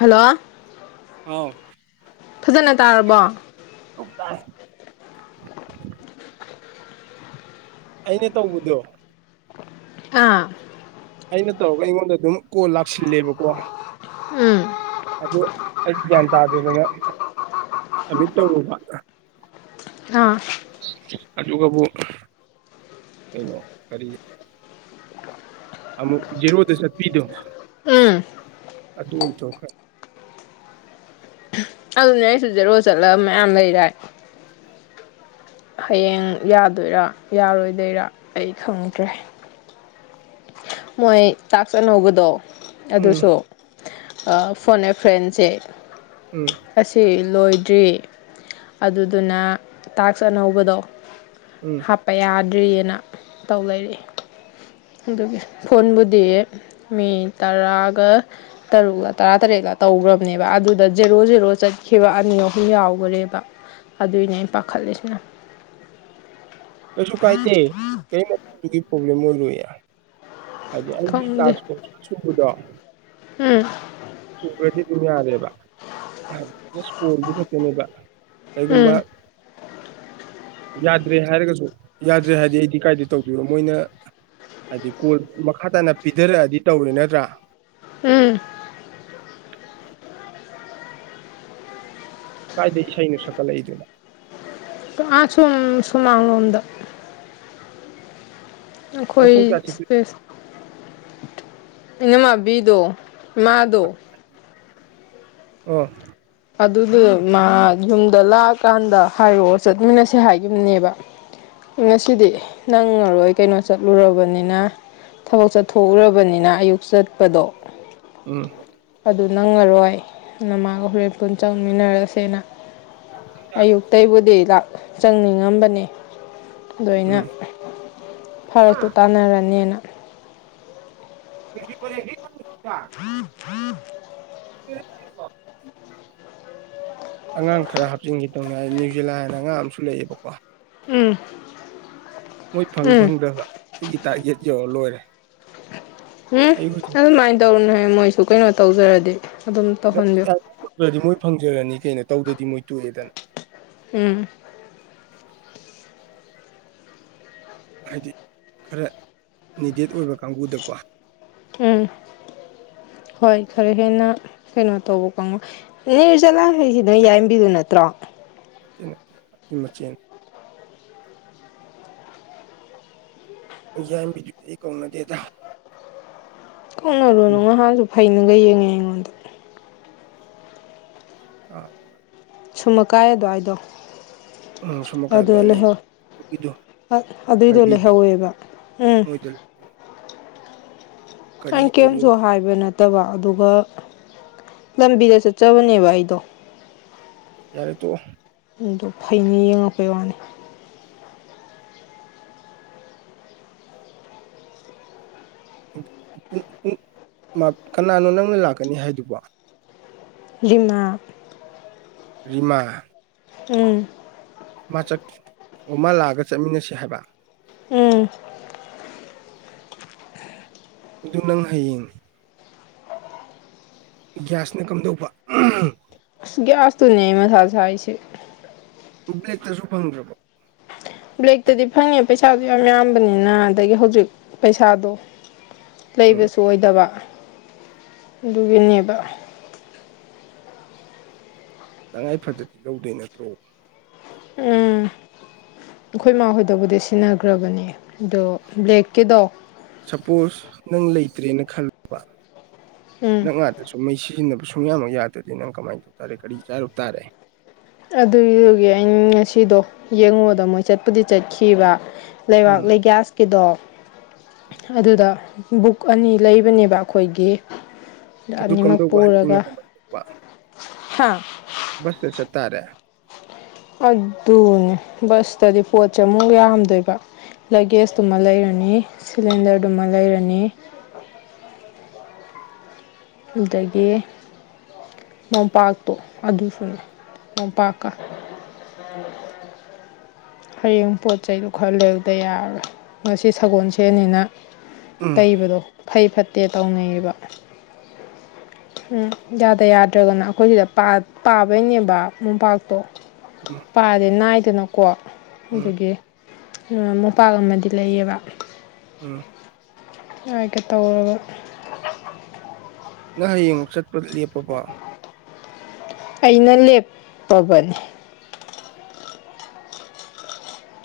hello ꯑꯥꯎ ꯐꯖꯅ ꯇꯥꯔꯕꯣ ꯎꯄꯥꯏ ꯑꯩꯅ ꯇꯧꯕꯨꯗꯣ ꯑꯥ ꯑꯩꯅ ꯇꯧꯔꯒ ꯑꯩꯉꯣꯟꯗ ꯑꯗꯨꯝ ꯀꯣꯜ ꯂꯥꯛꯁꯤꯜꯂꯦꯕꯀꯣ ꯎꯝ ꯑꯗꯨ ꯑꯩ ꯒ꯭ꯌꯥꯟ ꯇꯥꯗꯦꯗꯅ ꯁꯃꯤꯠ ꯇꯧꯔꯨꯕ ꯑ ꯑꯗꯨꯒꯕꯨ ꯀꯩꯅꯣ ꯀꯔꯤ ꯑꯃꯨꯛ ꯖꯦꯔꯣꯗ ꯆꯠꯄꯤꯗꯣ ꯎꯝ ꯑꯗꯨꯊꯣꯛꯈ꯭ꯔꯦ ꯑꯗꯨꯅꯦ ꯑꯩꯁꯨ ꯖꯦꯔꯣ ꯆꯠꯂꯒ ꯃꯌꯥꯝ ꯂꯩꯔꯦ ꯍꯌꯦꯡ ꯌꯥꯗꯣꯏꯔꯥ ꯌꯥꯔꯣꯏꯗꯣꯏꯔꯥ ꯑꯩ ꯈꯪꯗ꯭ꯔꯦ ꯃꯣꯏ ꯇꯥꯛꯆꯅꯧꯕꯗꯣ ꯎꯝ ꯑꯗꯨꯁꯨ ꯐꯣꯟ ꯑꯦ ꯐ꯭ꯔꯦꯟꯁꯦ ꯎꯝ ꯑꯁꯤꯁꯦ ꯂꯣꯏꯗ꯭ꯔꯤ ꯑꯗꯨꯗꯨꯅ ꯇꯥꯛꯁ ꯑꯅꯧꯕꯗꯣ ꯎꯝ ꯍꯥꯞꯄ ꯌꯥꯗ꯭ꯔꯤꯑꯅ ꯇꯧ ꯂꯩꯔꯦ ꯑꯗꯨꯒꯤ ꯐꯣꯟꯕꯨꯗꯤ ꯃꯤ ꯇꯔꯥꯒ ꯇꯔꯨꯛꯂ ꯇꯔꯥ ꯇꯔꯦꯠꯂ ꯇꯧꯈ꯭ꯔꯕꯅꯦꯕ ꯑꯗꯨꯗ ꯖꯦꯔꯣ ꯖꯦꯔꯣ ꯆꯠꯈꯤꯕ ꯑꯅꯤ ꯑꯍꯨꯝ ꯌꯥꯎꯈꯔꯦꯕ ꯑꯗꯨꯏꯅꯦ ꯑꯩꯅ ꯄꯥꯈꯠꯂꯤꯁꯤꯅ ꯀꯩꯁꯨ ꯀꯥꯏꯗꯦ ꯀꯔꯤꯗꯨꯒꯤ ꯄ꯭ꯔꯣꯕ꯭ꯂꯦꯝ ꯑꯣꯏꯔꯣꯏ ꯍꯥꯏꯗꯤ ꯑꯩꯒꯤ ꯈꯪꯗꯦ ꯇꯖ ꯀꯣꯡ ꯁꯥꯥ ꯁꯣꯡꯕꯗꯣ ꯎꯝ ꯁꯨꯒꯦꯗꯤꯤ ꯇꯃꯤ ꯑꯔꯦꯕ ꯍꯥꯏ ꯁꯀꯣꯜꯗꯨ ꯈꯛꯇꯅꯦꯕ ꯀꯩꯒꯨꯝꯕ ꯎꯝ [unintelligible] ꯌꯥꯗ꯭ꯔꯦ ꯍꯥꯏꯔꯒꯁꯨ ꯌꯥꯗ꯭ꯔꯦ ꯍꯥꯏꯔꯗꯤ ꯑꯩꯗꯤ ꯀꯥꯏꯗ ꯇꯧꯗꯣꯏꯕ ꯃꯣꯏꯅ ꯍꯥꯏꯗꯤ ꯀꯣꯜ ꯃꯈꯥ ꯇꯥꯅ ꯄꯤꯊꯔꯛꯑꯗꯤ ꯇꯧꯔꯦ ꯅꯠꯇ꯭ꯔꯥ ꯎꯝ ꯎ ꯀꯥꯏꯗ ꯏꯁꯩꯅꯣ ꯁꯛꯀꯠꯂꯛꯏꯗꯨꯅꯣ ꯑꯥꯆꯨꯝ ꯁꯨꯃꯥꯡꯥꯡꯣꯗ ꯅꯪ ꯑꯩꯈꯣꯏ ꯄꯨꯡ ꯀꯌꯥ ꯆꯠꯇꯣꯏ ꯏꯁ ꯑꯩꯅꯃꯕꯤꯗꯣ ꯃꯥꯗꯣ ꯑꯣ ꯑꯗꯨꯗꯨ ꯃꯥ ꯌꯨꯝꯗ ꯂꯥꯛꯑꯀꯥꯟꯗ ꯍꯥꯏꯔꯛꯑꯣ ꯆꯠꯃꯤꯟꯅꯁꯦ ꯍꯥꯏꯈꯤꯕꯨꯝꯅꯦꯕ ꯉꯁꯤꯗꯤ ꯅꯪꯉꯔꯣꯏ ꯀꯩꯅꯣ ꯆꯠꯂꯨꯔꯕꯅꯤꯅ ꯊꯕꯛ ꯆꯠꯊꯣꯛꯎꯔꯕꯅꯤꯅ ꯑꯌꯨꯛ ꯆꯠꯄꯗꯣ ꯎꯝ ꯑꯗꯨ ꯅꯪꯉꯔꯣꯏ ꯅ ꯃꯥꯒ ꯍꯣꯔꯦꯟ ꯄꯨꯟ ꯆꯪꯃꯤꯟꯅꯔꯁꯦꯅ ꯑꯌꯨꯛꯇꯕꯨꯗꯤ ꯆꯪꯅꯤꯡꯉꯝꯕꯅꯤ ꯑꯗꯨꯣꯏꯅ ꯎꯝ ꯐꯔꯠꯇꯨ ꯇꯥꯟꯅꯔꯅꯦꯅ ꯀ ꯄꯦ ꯍ ꯁꯤꯀ ꯔꯣ ꯑꯉꯥꯡ ꯈꯔ ꯍꯥꯞꯆꯤꯟꯈꯤꯗꯧꯅꯤ ꯍꯥꯏ ꯅ꯭ꯌꯨꯖꯤꯂꯥꯟ ꯍꯥꯏꯅ ꯑꯉꯥꯡ ꯑꯃꯁꯨ ꯂꯩꯑꯦꯕꯀꯣ ꯎꯝ ꯃꯣꯏ ꯐꯪ ꯎꯝ ꯐꯪꯗ꯭ꯔꯕ ꯑꯩꯒꯤ ꯇꯥꯔꯒꯦꯠ ꯌꯧꯔ ꯂꯣꯏꯔꯦ ꯎꯝ ꯑꯩ ꯍꯧꯖꯤꯛ ꯑꯗꯨꯃꯥꯏꯅ ꯇꯧꯅ ꯃꯣꯏꯁꯨ ꯀꯩꯅꯣ ꯇꯧꯖꯔꯗꯤ ꯑꯗꯨꯝ ꯇꯧꯍꯟꯕꯤꯌꯨ ꯅꯧꯗ꯭ꯔꯗꯤ ꯃꯣꯏ ꯐꯪꯖꯔꯅꯤ ꯀꯩꯅꯣ ꯇꯧꯗ꯭ꯔꯗꯤ ꯃꯣꯏ ꯇꯣꯛꯑꯦꯗꯅ ꯎꯝ ꯍꯥꯏꯗꯤ ꯈꯔ ꯅꯤꯗꯦꯠ ꯑꯣꯏꯕ ꯀꯥꯡꯕꯨꯗꯀꯣ ꯎꯝ ꯍꯣꯏ ꯈꯔꯦ ꯍꯦꯟꯅ ꯀꯩꯅꯣ ꯇꯧꯕ ꯀꯥꯡꯪꯉꯣ ꯅ ꯆꯠꯂꯥꯡꯈꯩꯁꯤ ꯅꯣꯏ ꯌꯥꯔꯟꯕꯤꯗꯨ ꯅꯠꯇ꯭ꯔꯣ ꯅꯠꯇꯦ ꯅꯠꯇꯦ ꯑꯩꯣꯏ ꯃꯆꯦꯅꯤ ꯌꯥꯏꯕꯤꯗꯨꯗꯤ ꯑꯩ ꯀꯧꯅꯗꯦꯗ ꯃꯁꯛꯇꯨ ꯀꯧꯅꯔꯨꯅꯨ ꯉꯥꯍꯟꯁꯨ ꯐꯩꯅꯒ ꯌꯦꯡꯉꯦ ꯑꯩꯉꯣꯟꯗ [unintelligible] ꯁꯨꯝꯃꯀꯥꯏ ꯑꯗꯋꯥꯏꯗꯣ ꯎꯝ ꯁꯃꯨꯀꯥꯏꯗꯋꯥꯏ ꯂꯩ ꯑꯗꯨꯏꯗꯣ ꯂꯩꯍꯧꯋꯦꯕ ꯎꯝ ꯃꯣꯏꯗ ꯀꯔꯤ ꯑꯩꯅ ꯇꯧꯔꯤꯅꯣ ꯀꯦꯝꯁꯨ ꯍꯥꯏꯕ ꯅꯠꯇꯕ ꯑꯗꯨꯒ ꯂꯝꯕꯤꯗ ꯆꯠꯆꯕꯅꯦꯕ ꯑꯩꯗꯣ ꯌꯥꯔꯦ ꯇꯣꯛꯑꯣ ꯑꯗꯨ ꯐꯩꯅ ꯌꯦꯡꯉꯛꯄꯩ ꯋꯥꯅꯤ ꯀꯅꯥꯅꯣ ꯅꯪꯅ ꯂꯥꯛꯀꯅꯤ ꯍꯥꯏꯗꯨꯕꯣ ꯂꯤꯃꯥ ꯔꯤꯃꯥ ꯎꯝ ꯃꯆꯛ ꯑꯃ ꯂꯥꯛꯑꯒ ꯆꯠꯃꯤꯟꯅꯁꯤ ꯍꯥꯏꯕ ꯎꯝ ꯑꯗꯨ ꯅꯪ ꯍꯌꯦꯡ ꯒ꯭ꯌꯥꯁꯅ ꯀꯝꯗꯧꯕ ꯑꯁ ꯒꯤꯌꯁ ꯇꯨꯅꯦ ꯃꯊꯥ ꯁꯥꯏꯁꯦ ꯕꯂꯦꯛꯇꯁꯨ ꯐꯪꯗ꯭ꯔꯕ ꯕ꯭ꯂꯦꯛꯇꯗꯤ ꯐꯪꯉꯦ ꯄꯩꯁꯥꯗꯨ ꯌꯥꯝ ꯌꯥꯝꯕꯅꯤꯅ ꯑꯗꯒꯤ ꯍꯧꯖꯤꯛ ꯄꯩꯁꯥꯗꯣ ꯎꯝ ꯂꯩꯕꯁꯨ ꯑꯣꯏꯗꯕ ꯑꯗꯨꯒꯤꯅꯦꯕ ꯇꯉꯥꯏ ꯐꯗꯗꯤ ꯂꯧꯗꯣꯏ ꯅꯠꯇ꯭ꯔꯣ ꯎꯝ ꯑꯩꯈꯣꯏ ꯃꯥꯍꯣꯏꯗꯕꯨꯗꯤ ꯁꯤꯟꯅꯈ꯭ꯔꯕꯅꯦ ꯑꯗꯣ ꯕ꯭ꯂꯦꯛꯀꯤꯗꯣ ꯁꯄꯣꯁ ꯅꯪ ꯂꯩꯇ꯭ꯔꯦꯅ ꯈꯜꯂꯣꯕ ꯎꯝ ꯅꯪ ꯉꯥꯛꯇꯁꯨ ꯃꯩ ꯁꯤꯖꯤꯟꯅꯕꯁꯨ ꯁꯨꯡꯌꯥꯃꯛ ꯌꯥꯗ꯭ꯔꯗꯤ ꯅꯪ ꯀꯃꯥꯏꯅ ꯇꯧ ꯇꯥꯔꯦ ꯀꯔꯤ ꯆꯥꯔꯨ ꯇꯥꯔꯦ ꯑꯗꯨꯏꯗꯨꯒꯤ ꯑꯩꯅ ꯉꯁꯤꯗꯣ ꯌꯦꯡꯉꯣꯗ ꯃꯣꯏ ꯆꯠꯄꯨꯗꯤ ꯆꯠꯈꯤꯕ ꯂꯩꯕꯥꯛ ꯎꯝ ꯂꯩꯒ꯭ꯌꯥꯁꯀꯤꯗꯣ ꯑꯗꯨꯗ ꯕꯨꯛ ꯑꯅꯤ ꯂꯩꯕꯅꯦꯕ ꯑꯩꯈꯣꯏꯒꯤ ꯑꯗꯨ ꯑꯅꯤꯃꯛ ꯀꯝꯗꯧꯕ ꯄꯨꯔꯒ ꯍꯌꯦꯡꯅ ꯍꯥ ꯕꯁ ꯇꯥ ꯆꯠ ꯇꯔꯦ ꯑꯗꯨꯅꯦ ꯕꯁꯇꯗꯤ ꯄꯣꯠꯁꯦ ꯑꯃꯨꯛ ꯌꯥꯝꯗꯣꯏꯕ ꯂꯒꯦꯖꯇꯨꯃ ꯂꯩꯔꯅꯤ ꯁꯤꯂꯤꯟꯗꯔꯗꯨꯃ ꯂꯩꯔꯅꯤ ꯑꯗꯒꯤ ꯃꯣꯝꯄꯥꯛꯇꯣ ꯑꯗꯨꯁꯨꯅꯦ ꯃꯣꯝꯄꯥꯛꯀꯥ [unintelligible] ꯍꯌꯦꯡ ꯄꯣꯠ ꯆꯩꯗꯣ ꯈꯔ ꯂꯩꯔꯨꯗ ꯌꯥꯔꯣꯏ ꯉꯁꯤ ꯁꯒꯣꯜꯁꯦꯟꯅꯤꯅ ꯎꯝ ꯇꯩꯕꯗꯣ ꯐꯩ ꯐꯠꯇꯦ ꯇꯧꯅꯩꯌꯦꯕ ꯎꯝ ꯌꯥꯗ ꯌꯥꯗ꯭ꯔꯒꯅ ꯑꯩꯈꯣꯏ ꯁꯤꯗ ꯄꯥꯕꯩꯅꯦꯕ ꯃꯣꯝꯄꯥꯛꯇꯣ ꯎꯝ ꯄꯥꯗꯦ ꯅꯥꯏꯗꯅꯀꯣ ꯎꯝ ꯑꯗꯨꯒꯤ ꯃꯣꯝꯄꯥꯛ ꯑꯃꯗꯤ ꯂꯩꯌꯦꯕ [unintelligible] ꯍꯥꯏꯒꯦ ꯇꯧꯒ ꯅꯪ ꯍꯌꯦꯡ ꯑꯃꯨꯛ ꯆꯠꯄ ꯂꯦꯞꯄꯕꯣ ꯑꯩꯅ ꯂꯦꯞꯄꯕꯅꯦ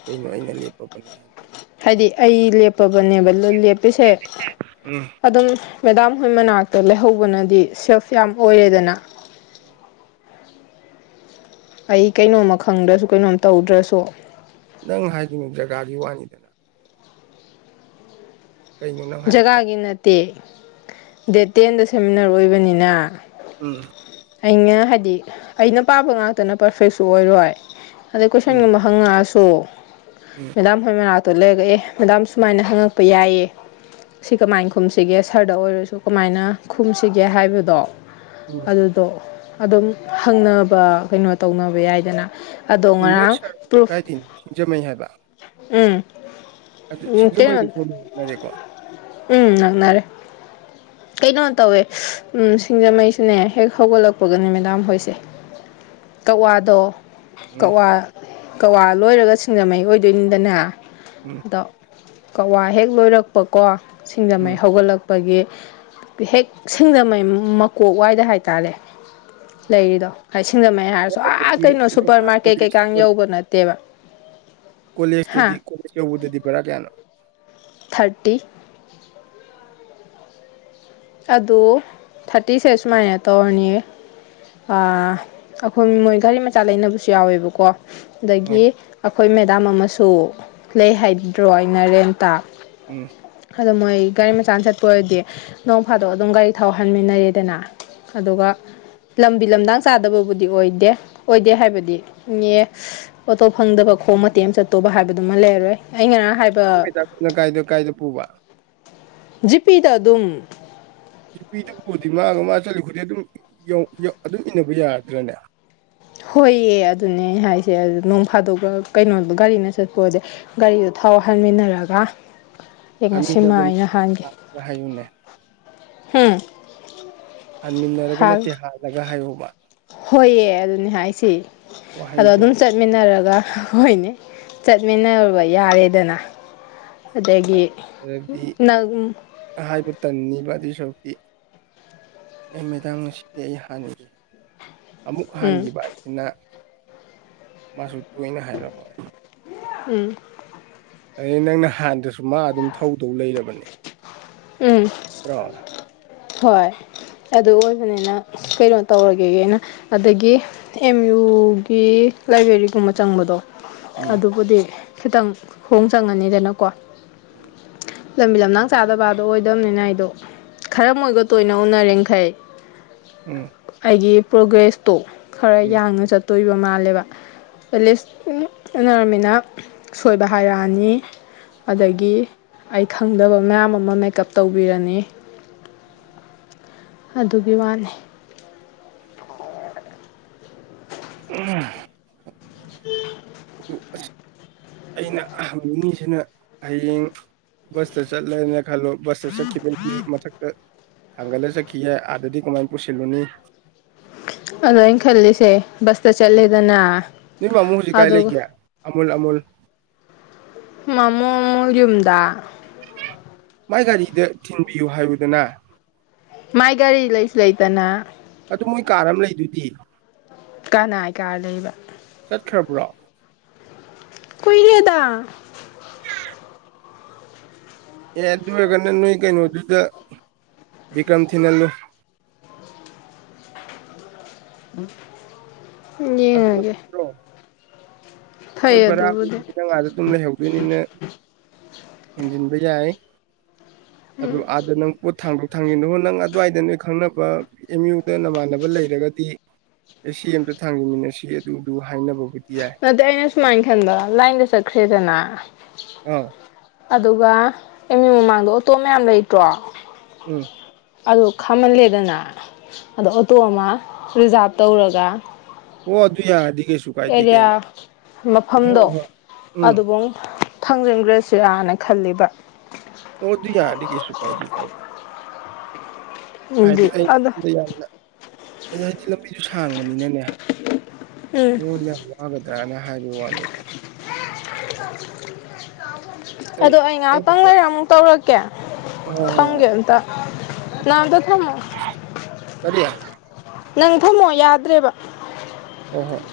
ꯀꯩꯅꯣ ꯑꯩꯅ ꯂꯦꯞꯄꯕꯅꯤ ꯍꯥꯏꯗꯤ ꯑꯩ ꯂꯦꯞꯄꯕꯅꯦꯕ ꯂꯦꯞꯄꯤꯁꯦ ꯎꯝ ꯑꯗꯨꯝ ꯃꯦꯗꯥꯝ ꯍꯣꯏ ꯃꯅꯥꯛꯇ ꯂꯩꯍꯧꯕꯅꯗꯤ ꯁꯦꯐ ꯌꯥꯝ ꯑꯣꯏꯔꯦꯗꯅ [inaudible] ꯑꯩ ꯀꯩꯅꯣꯝꯃ ꯈꯪꯗ꯭ꯔꯁꯨ ꯀꯩꯅꯣꯝ ꯇꯧꯗ꯭ꯔꯁꯨ ꯅꯪ ꯍꯥꯏꯈꯤꯕ ꯖꯒꯥꯒꯤ ꯋꯥꯅꯤꯗꯅ ꯀꯩꯅꯣ ꯅꯪ ꯍꯥꯏꯔꯤꯁꯦ ꯖꯒꯥꯒꯤ ꯅꯠꯇꯦ ꯗꯦꯠ ꯇꯦꯟꯗ ꯁꯦꯃꯤꯅꯥꯔ ꯑꯣꯏꯕꯅꯤꯅ ꯎꯝ [unintelligible] [inaudible] ꯑꯩꯅ ꯍꯥꯏꯗꯤ ꯑꯩꯅ ꯄꯥꯝꯕꯥ ꯉꯥꯛꯇꯅ ꯄꯔꯐꯦꯛꯁꯨ ꯑꯣꯏꯔꯣꯏ ꯑꯗꯩ ꯎꯝ ꯀꯣꯏꯁꯟꯒꯨꯝꯕ ꯍꯪꯉꯛꯑꯁꯨ ꯁꯣ ꯎꯝ ꯃꯦꯗꯥꯝ ꯍꯣꯏ ꯃꯅꯥꯛꯇ ꯂꯩꯔꯒꯥ ꯃꯦꯗꯥꯝ ꯁꯨꯃꯥꯏꯅ ꯍꯪꯉꯛꯄ ꯌꯥꯏꯌꯦ ꯁꯤ ꯀꯃꯥꯏꯅ ꯈꯨꯝꯁꯤꯒꯦ ꯁꯔꯗ ꯑꯣꯏꯔꯁꯨ ꯀꯃꯥꯏꯅ ꯈꯨꯝꯁꯤꯒꯦ ꯍꯥꯏꯕꯗꯣ ꯎ [unintelligible] [inaudible] ꯑꯗꯨꯗꯣ ꯑꯗꯨꯝ ꯍꯪꯅꯕ ꯀꯩꯅꯣ ꯇꯧꯅꯕ ꯌꯥꯏꯗꯅ ꯑꯗꯣ ꯅꯣꯏ ꯉꯔꯥꯡ ꯁꯥꯔꯗꯨ ꯄ꯭ꯔꯨꯐ ꯀꯥꯏꯗꯩꯅꯣ ꯁꯤꯡꯖꯃꯩ ꯍꯥꯏꯕ ꯎꯝ ꯑꯗꯨ ꯁꯤꯡꯖꯃꯩꯒꯁꯨ ꯑꯃꯨꯛ ꯅꯛꯅꯔꯦꯀꯣ ꯎꯝ ꯅꯛꯅꯔꯦ ꯀꯩꯅꯣ ꯇꯧꯋꯦ ꯎ ꯁꯤꯡꯖꯃꯩꯁꯨꯅꯦ ꯍꯦꯛ ꯍꯧꯒꯠꯂꯛꯄꯒꯅꯦ ꯃꯦꯗꯥꯝ ꯍꯣꯏꯁꯦ ꯀꯛꯋꯥꯗꯣ ꯎꯝ ꯀꯛꯋꯥ ꯀꯋꯥ ꯂꯣꯏꯔꯒ ꯁꯤꯡꯖꯃꯩ ꯑꯣꯏꯗꯣꯏꯅꯤꯗꯅ ꯎꯝ ꯑꯗꯣ ꯀꯛꯋꯥ ꯍꯦꯛ ꯂꯣꯏꯔꯛꯄꯀꯣ ꯁꯤꯡꯖꯃꯩ ꯎꯝ ꯍꯧꯒꯠꯂꯛ ꯑꯩꯒꯤ ꯍꯦꯛ ꯁꯤꯡꯖꯥꯃꯩ ꯃꯀꯣꯛ ꯋꯥꯏꯗ ꯍꯥꯏꯇꯥꯔꯦ ꯂꯩꯔꯤꯗꯣ ꯍꯥꯏ ꯁꯤꯡꯖꯃꯩ ꯍꯥꯏꯔꯁꯨ ꯅꯪ ꯑꯥ ꯑꯗꯒꯤ ꯀꯩꯅꯣ ꯅꯪ ꯁꯨꯄꯔ ꯑꯥ ꯃꯥꯔꯀꯦꯠ ꯀꯣꯂꯦꯖ ꯀꯩꯀꯥ ꯌꯧꯕ ꯅꯠꯇꯦꯕ ꯀꯣꯂꯦꯖꯇꯗꯤ ꯍꯥ ꯀꯣꯂꯦꯖ ꯌꯧꯕꯗꯗꯤ ꯕꯔꯥ ꯀꯌꯥꯅꯣ ꯊꯥꯔꯇꯤ ꯑꯗꯨ ꯊꯥꯔꯇꯤꯁꯦ ꯁꯨꯃꯥꯏꯅ ꯇꯧꯔꯅꯤ ꯑꯩꯈꯣꯏ ꯃꯣꯏ ꯒꯥꯔꯤ ꯃꯆꯥ ꯂꯩꯅꯕꯁꯨ ꯌꯥꯎꯋꯦꯕꯀꯣ ꯑꯗꯒꯤ ꯍꯣꯏꯅꯦ ꯑꯩꯈꯣꯏ ꯃꯦꯗꯥꯝ ꯑꯃꯁꯨ ꯂꯩ ꯍꯥꯏꯒꯤꯗ꯭ꯔꯣ ꯑꯩꯅ ꯔꯦꯟꯇꯥ ꯌꯦ ꯑꯗꯣ ꯃꯣꯏ ꯒꯥꯔꯤ ꯃꯆꯥ ꯆꯠꯄ ꯑꯣꯏꯔꯗꯤ ꯅꯣꯡ ꯐꯥꯗꯣꯛ ꯑꯗꯨꯝ ꯒꯥꯔꯤ ꯊꯥꯎ ꯍꯟꯃꯤꯟꯅꯔꯦꯗꯅ ꯑꯗꯨꯒ ꯂꯝꯕꯤ ꯂꯝꯗꯥꯡ ꯆꯥꯗꯕꯕꯨꯗꯤ ꯑꯣꯏꯗꯦ ꯑꯣꯏꯗꯦ ꯍꯥꯏꯕꯗꯤ ꯑꯣꯇꯣ ꯐꯪꯗꯕ ꯈꯣꯡ ꯃꯇꯦꯛ ꯑꯃ ꯆꯠꯇꯧꯕ ꯍꯥꯏꯕꯗꯨꯃ ꯂꯩꯔꯥꯔꯣꯏ ꯅꯩ ꯇꯥꯛꯅ ꯀꯥꯏꯗ ꯀꯥꯏꯗ ꯄꯨꯕ ꯖꯤꯄꯤꯗ ꯑꯗꯨꯝ ꯌꯄꯤꯗꯨ ꯄꯨꯔꯗꯤ ꯃꯥꯒ ꯃꯥ ꯆꯠꯂꯤ ꯈꯨꯗꯤ ꯑꯗꯨꯝ ꯑꯗꯨꯝ ꯏꯟꯅꯕ ꯌꯥꯗ꯭ꯔꯥꯅꯦ ꯍꯣꯏꯌꯦ ꯑꯗꯨꯅꯦ ꯍꯥꯏꯁꯦ ꯅꯣꯡ ꯐꯥꯗꯣꯛꯁꯨ ꯀꯩꯅꯣꯗꯣ ꯒꯥꯔꯤꯅ ꯆꯠꯄ ꯑꯣꯏꯔꯗꯤ ꯒꯥꯔꯤꯗ ꯊꯥꯎ ꯍꯟꯃꯤꯟꯅꯔꯒ ꯑꯩ ꯍꯟꯃꯤꯟꯅꯕꯅꯤ ꯉꯁꯤꯃꯥꯏꯅ ꯍꯥꯟꯈꯤ ꯍꯥꯜꯂꯒ ꯍꯥꯏꯌꯨꯅꯦ ꯍꯝ ꯍꯟꯃꯤꯟꯅꯔꯒ ꯅꯠꯇꯦ ꯍꯜꯂꯒ ꯍꯥꯏꯌꯣ ꯍꯣꯏꯑ ꯑꯗꯨꯅꯦ ꯍꯥꯏꯁꯦ ꯑꯗꯣ ꯋꯥꯍꯩꯗꯣ ꯑꯗꯨꯝ ꯆꯠꯃꯤꯟꯅꯔꯒ ꯑꯗꯨꯒ ꯍꯣꯏꯅꯦ ꯆꯠꯃꯤꯟꯅꯔꯨꯕ ꯌꯥꯔꯦꯗꯅ ꯑꯗꯒꯤ ꯍꯥꯏꯗꯤ ꯅꯪ ꯍꯥꯏꯕ ꯇꯟꯅꯤꯕ ꯁꯔꯛꯇꯤ ꯃꯦꯗꯥꯝ ꯉꯁꯤꯗꯤ ꯑꯩ ꯍꯥꯟꯅꯒꯤ ꯑꯃꯨꯛ ꯎꯝ ꯍꯟꯈꯤꯕ ꯍꯥꯏꯁꯤꯅ ꯃꯥꯁꯨ ꯇꯣꯏꯅ ꯍꯥꯏꯔꯛꯑꯣꯏ ꯎꯝ ꯑ ꯅꯪꯅ ꯍꯥꯏꯕꯥꯗꯁꯨ ꯃꯥ ꯑꯗꯨꯝ ꯊꯧꯗꯧ ꯂꯩꯔꯕꯅꯤ ꯎꯝ ꯑ꯭ꯔꯣ ꯍꯣꯏ ꯑꯗꯨ ꯑꯣꯏꯕꯅꯤꯅ ꯀꯩꯅꯣ ꯇꯧꯔꯒꯦ ꯑꯩꯅ ꯑꯗꯒꯤ ꯑꯦꯝ ꯑꯗꯨꯨꯒꯤ ꯂꯥꯏꯕ꯭ꯔꯦꯔꯤꯒꯨꯝꯕ ꯆꯪꯕꯗꯣ ꯎꯝ ꯑꯗꯨꯕꯨꯗꯤ ꯈꯤꯇꯪ ꯈꯣꯡ ꯆꯪꯉꯅꯤꯗꯅꯀꯣ ꯎꯝ ꯂꯝꯕꯤ ꯂꯝꯂꯡ ꯆꯥꯗꯕꯗꯣ ꯑꯣꯏꯗꯕꯅꯤꯅ ꯑꯩꯗꯣ ꯈꯔ ꯃꯣꯏꯗꯣ ꯇꯣꯏꯅ ꯎꯅꯔꯤꯈꯩ ꯎꯝ ꯑꯩꯒꯤ ꯄ꯭ꯔꯣꯒ꯭ꯔꯦꯁꯇꯣ ꯈꯔ ꯎꯝ ꯌꯥꯡꯅ ꯆꯠꯇꯣꯏꯕ ꯃꯥꯜꯂꯦꯕ ꯑꯦꯂꯤꯁ ꯏꯅꯥꯔꯃꯤꯅꯥ ꯁꯣꯏꯕ ꯍꯥꯢꯔꯛꯑꯥꯅꯤ ꯑꯗꯒꯤ ꯑꯩ ꯈꯪꯗꯕ ꯃꯌꯥꯝ ꯑꯃ ꯃꯦꯀꯞ ꯇꯧꯕꯤꯔꯅꯤ ꯑꯗꯨꯒꯤ ꯋꯥꯅꯤ ꯪꯑꯗꯨ ꯑꯩꯅ ꯍꯪꯅꯤꯡꯉꯤꯁꯤꯅ ꯍꯌꯦꯡ ꯕꯁꯇꯔ ꯆꯠꯂꯅ ꯈꯂꯣ ꯁꯇꯔ ꯆ ꯈꯄ ꯃꯊꯛ ꯊꯪꯒꯥꯂ ꯆ ꯀꯍꯦ ꯑꯗꯗꯤ ꯀꯃꯥꯏ ꯄꯨꯁꯤꯂꯨꯅꯤ ꯑꯗꯨ ꯑꯩꯅ ꯈꯜꯂꯤꯁꯦ ꯕꯁꯇꯥ ꯆꯠꯂꯗꯅ ꯅꯣꯏ ꯃꯥꯃꯣ ꯍꯧꯖꯤꯛ ꯀꯥꯏ ꯑꯗꯨ ꯂꯩꯒꯦ ꯑꯃꯨꯜ ꯑꯃꯨꯜ ꯃꯃꯨ ꯃꯃꯣ ꯌꯨꯝꯗꯗꯥ ꯃꯥꯏ ꯒꯥꯔꯤꯗ ꯊꯤꯟꯕꯤꯌꯨ ꯍꯥꯏꯌꯨꯗꯅ ꯃꯥꯏ ꯒꯥꯔꯤ ꯂꯩꯁꯨ ꯂꯩꯇꯅ ꯑꯗꯨ ꯃꯣꯏ ꯀꯥꯔ ꯑꯃ ꯂꯩꯗꯨꯗꯤ ꯀꯅꯥꯏ ꯀꯥꯔ ꯂꯩꯕ ꯆꯠꯇ꯭ꯔꯔꯄꯨꯔꯥ ꯀꯨꯏꯔꯥꯗ ꯑꯦ ꯑꯗꯨ ꯑꯣꯏꯔꯒꯅ ꯅꯣꯏ ꯀꯩꯅꯣꯗꯨꯗ ꯕꯤꯀ꯭ꯔꯝ ꯊꯤꯍꯜꯂꯨ [inaudible] ꯑꯗꯨꯅ ꯌꯡꯉꯥꯒꯦ ꯐꯠꯇ꯭ꯔꯣ ꯍꯣꯏ ꯕꯔꯥꯕꯨꯅ ꯉꯥꯗ ꯑꯗꯨꯝ ꯂꯩꯍꯧꯗꯣꯏꯅꯤꯅ ꯍꯦꯟꯖꯤꯟꯕ ꯌꯥꯏ ꯑꯗꯨ ꯑꯥꯗ ꯅꯪ ꯄꯣꯠ ꯊꯥꯡꯗꯣꯛ ꯊꯥꯡꯒꯤꯅꯨ ꯅꯪ ꯑꯗꯨꯋꯥꯏꯗ ꯅꯣꯏ ꯈꯪꯅꯕ ꯑꯦꯝ ꯌꯨꯗ ꯅꯃꯥꯟꯅꯕ ꯂꯩꯔꯒꯗꯤ ꯑꯦ ꯁꯤ ꯑꯝꯇ ꯊꯥꯡꯖꯃꯤꯟꯅꯁꯤ ꯑꯗꯨꯗꯨ ꯍꯥꯏꯅꯕꯕꯨꯗꯤ ꯌꯥꯏ ꯑꯗꯨ ꯑꯩꯅ ꯁꯨꯃꯥꯏꯅ ꯈꯟꯕ ꯂꯥꯏꯟꯗ ꯆꯠꯈ꯭ꯔꯦꯗꯅ ꯑ ꯑꯗꯨꯒ ꯑꯦꯝꯌꯨꯃꯤ ꯃꯃꯥꯡꯗ ꯑꯣꯇꯣ ꯃꯌꯥꯝ ꯂꯩꯇ꯭ꯔꯣ ꯎꯝ ꯑꯗꯨ ꯈꯥꯝꯍꯜꯂꯦꯗꯅ ꯑꯗꯣ ꯑꯣꯇꯣ ꯑꯃ ꯔꯤꯖꯥꯞ ꯇꯧꯔꯒ ꯑꯣ ꯑꯗꯨ ꯌꯥꯗꯤꯒꯦꯁꯨꯨ ꯀꯥꯏ ꯀꯌꯥ ꯃꯐꯝꯗꯣ ꯎꯝ ꯑꯗꯨꯨꯡ ꯊꯥꯡꯖꯤꯟꯈ꯭ꯔꯁꯤꯔꯥꯅ ꯈꯜꯂꯤꯕ ꯑꯣ ꯑꯗꯨ ꯌꯥꯅꯤ ꯀꯩꯁꯨꯨ ꯀꯥꯏ ꯀꯥꯏꯦ ꯍꯥꯏꯗꯤ ꯑꯩ ꯑꯗꯣ ꯌꯥꯝꯅ ꯍꯥꯏꯗꯤ ꯂꯝꯕꯤꯁꯨ ꯁꯥꯡꯕꯅꯤꯅꯅꯦ ꯎꯝ ꯃꯤꯉꯣꯟꯗ ꯌꯥꯝ ꯋꯥꯒꯗ꯭ꯔꯥꯅ ꯍꯥꯏ ꯋꯥꯅꯤꯗ ꯑꯗꯣ ꯑꯩ ꯉꯥꯏꯍꯥꯛꯇꯪ ꯂꯩꯔ ꯑꯃꯨꯛ ꯇꯧꯔꯛꯀꯦ ꯍꯣꯏ ꯍꯣꯏ ꯍꯣꯏ ꯊꯥꯝꯒꯦ ꯑꯃꯝꯇ ꯅꯪ ꯑꯃꯇ ꯊꯝꯃꯨ ꯀꯔꯤ ꯅꯪ ꯊꯝꯃꯣ ꯌꯥꯗ꯭ꯔꯦꯕ ꯑꯣ ꯍꯣꯏ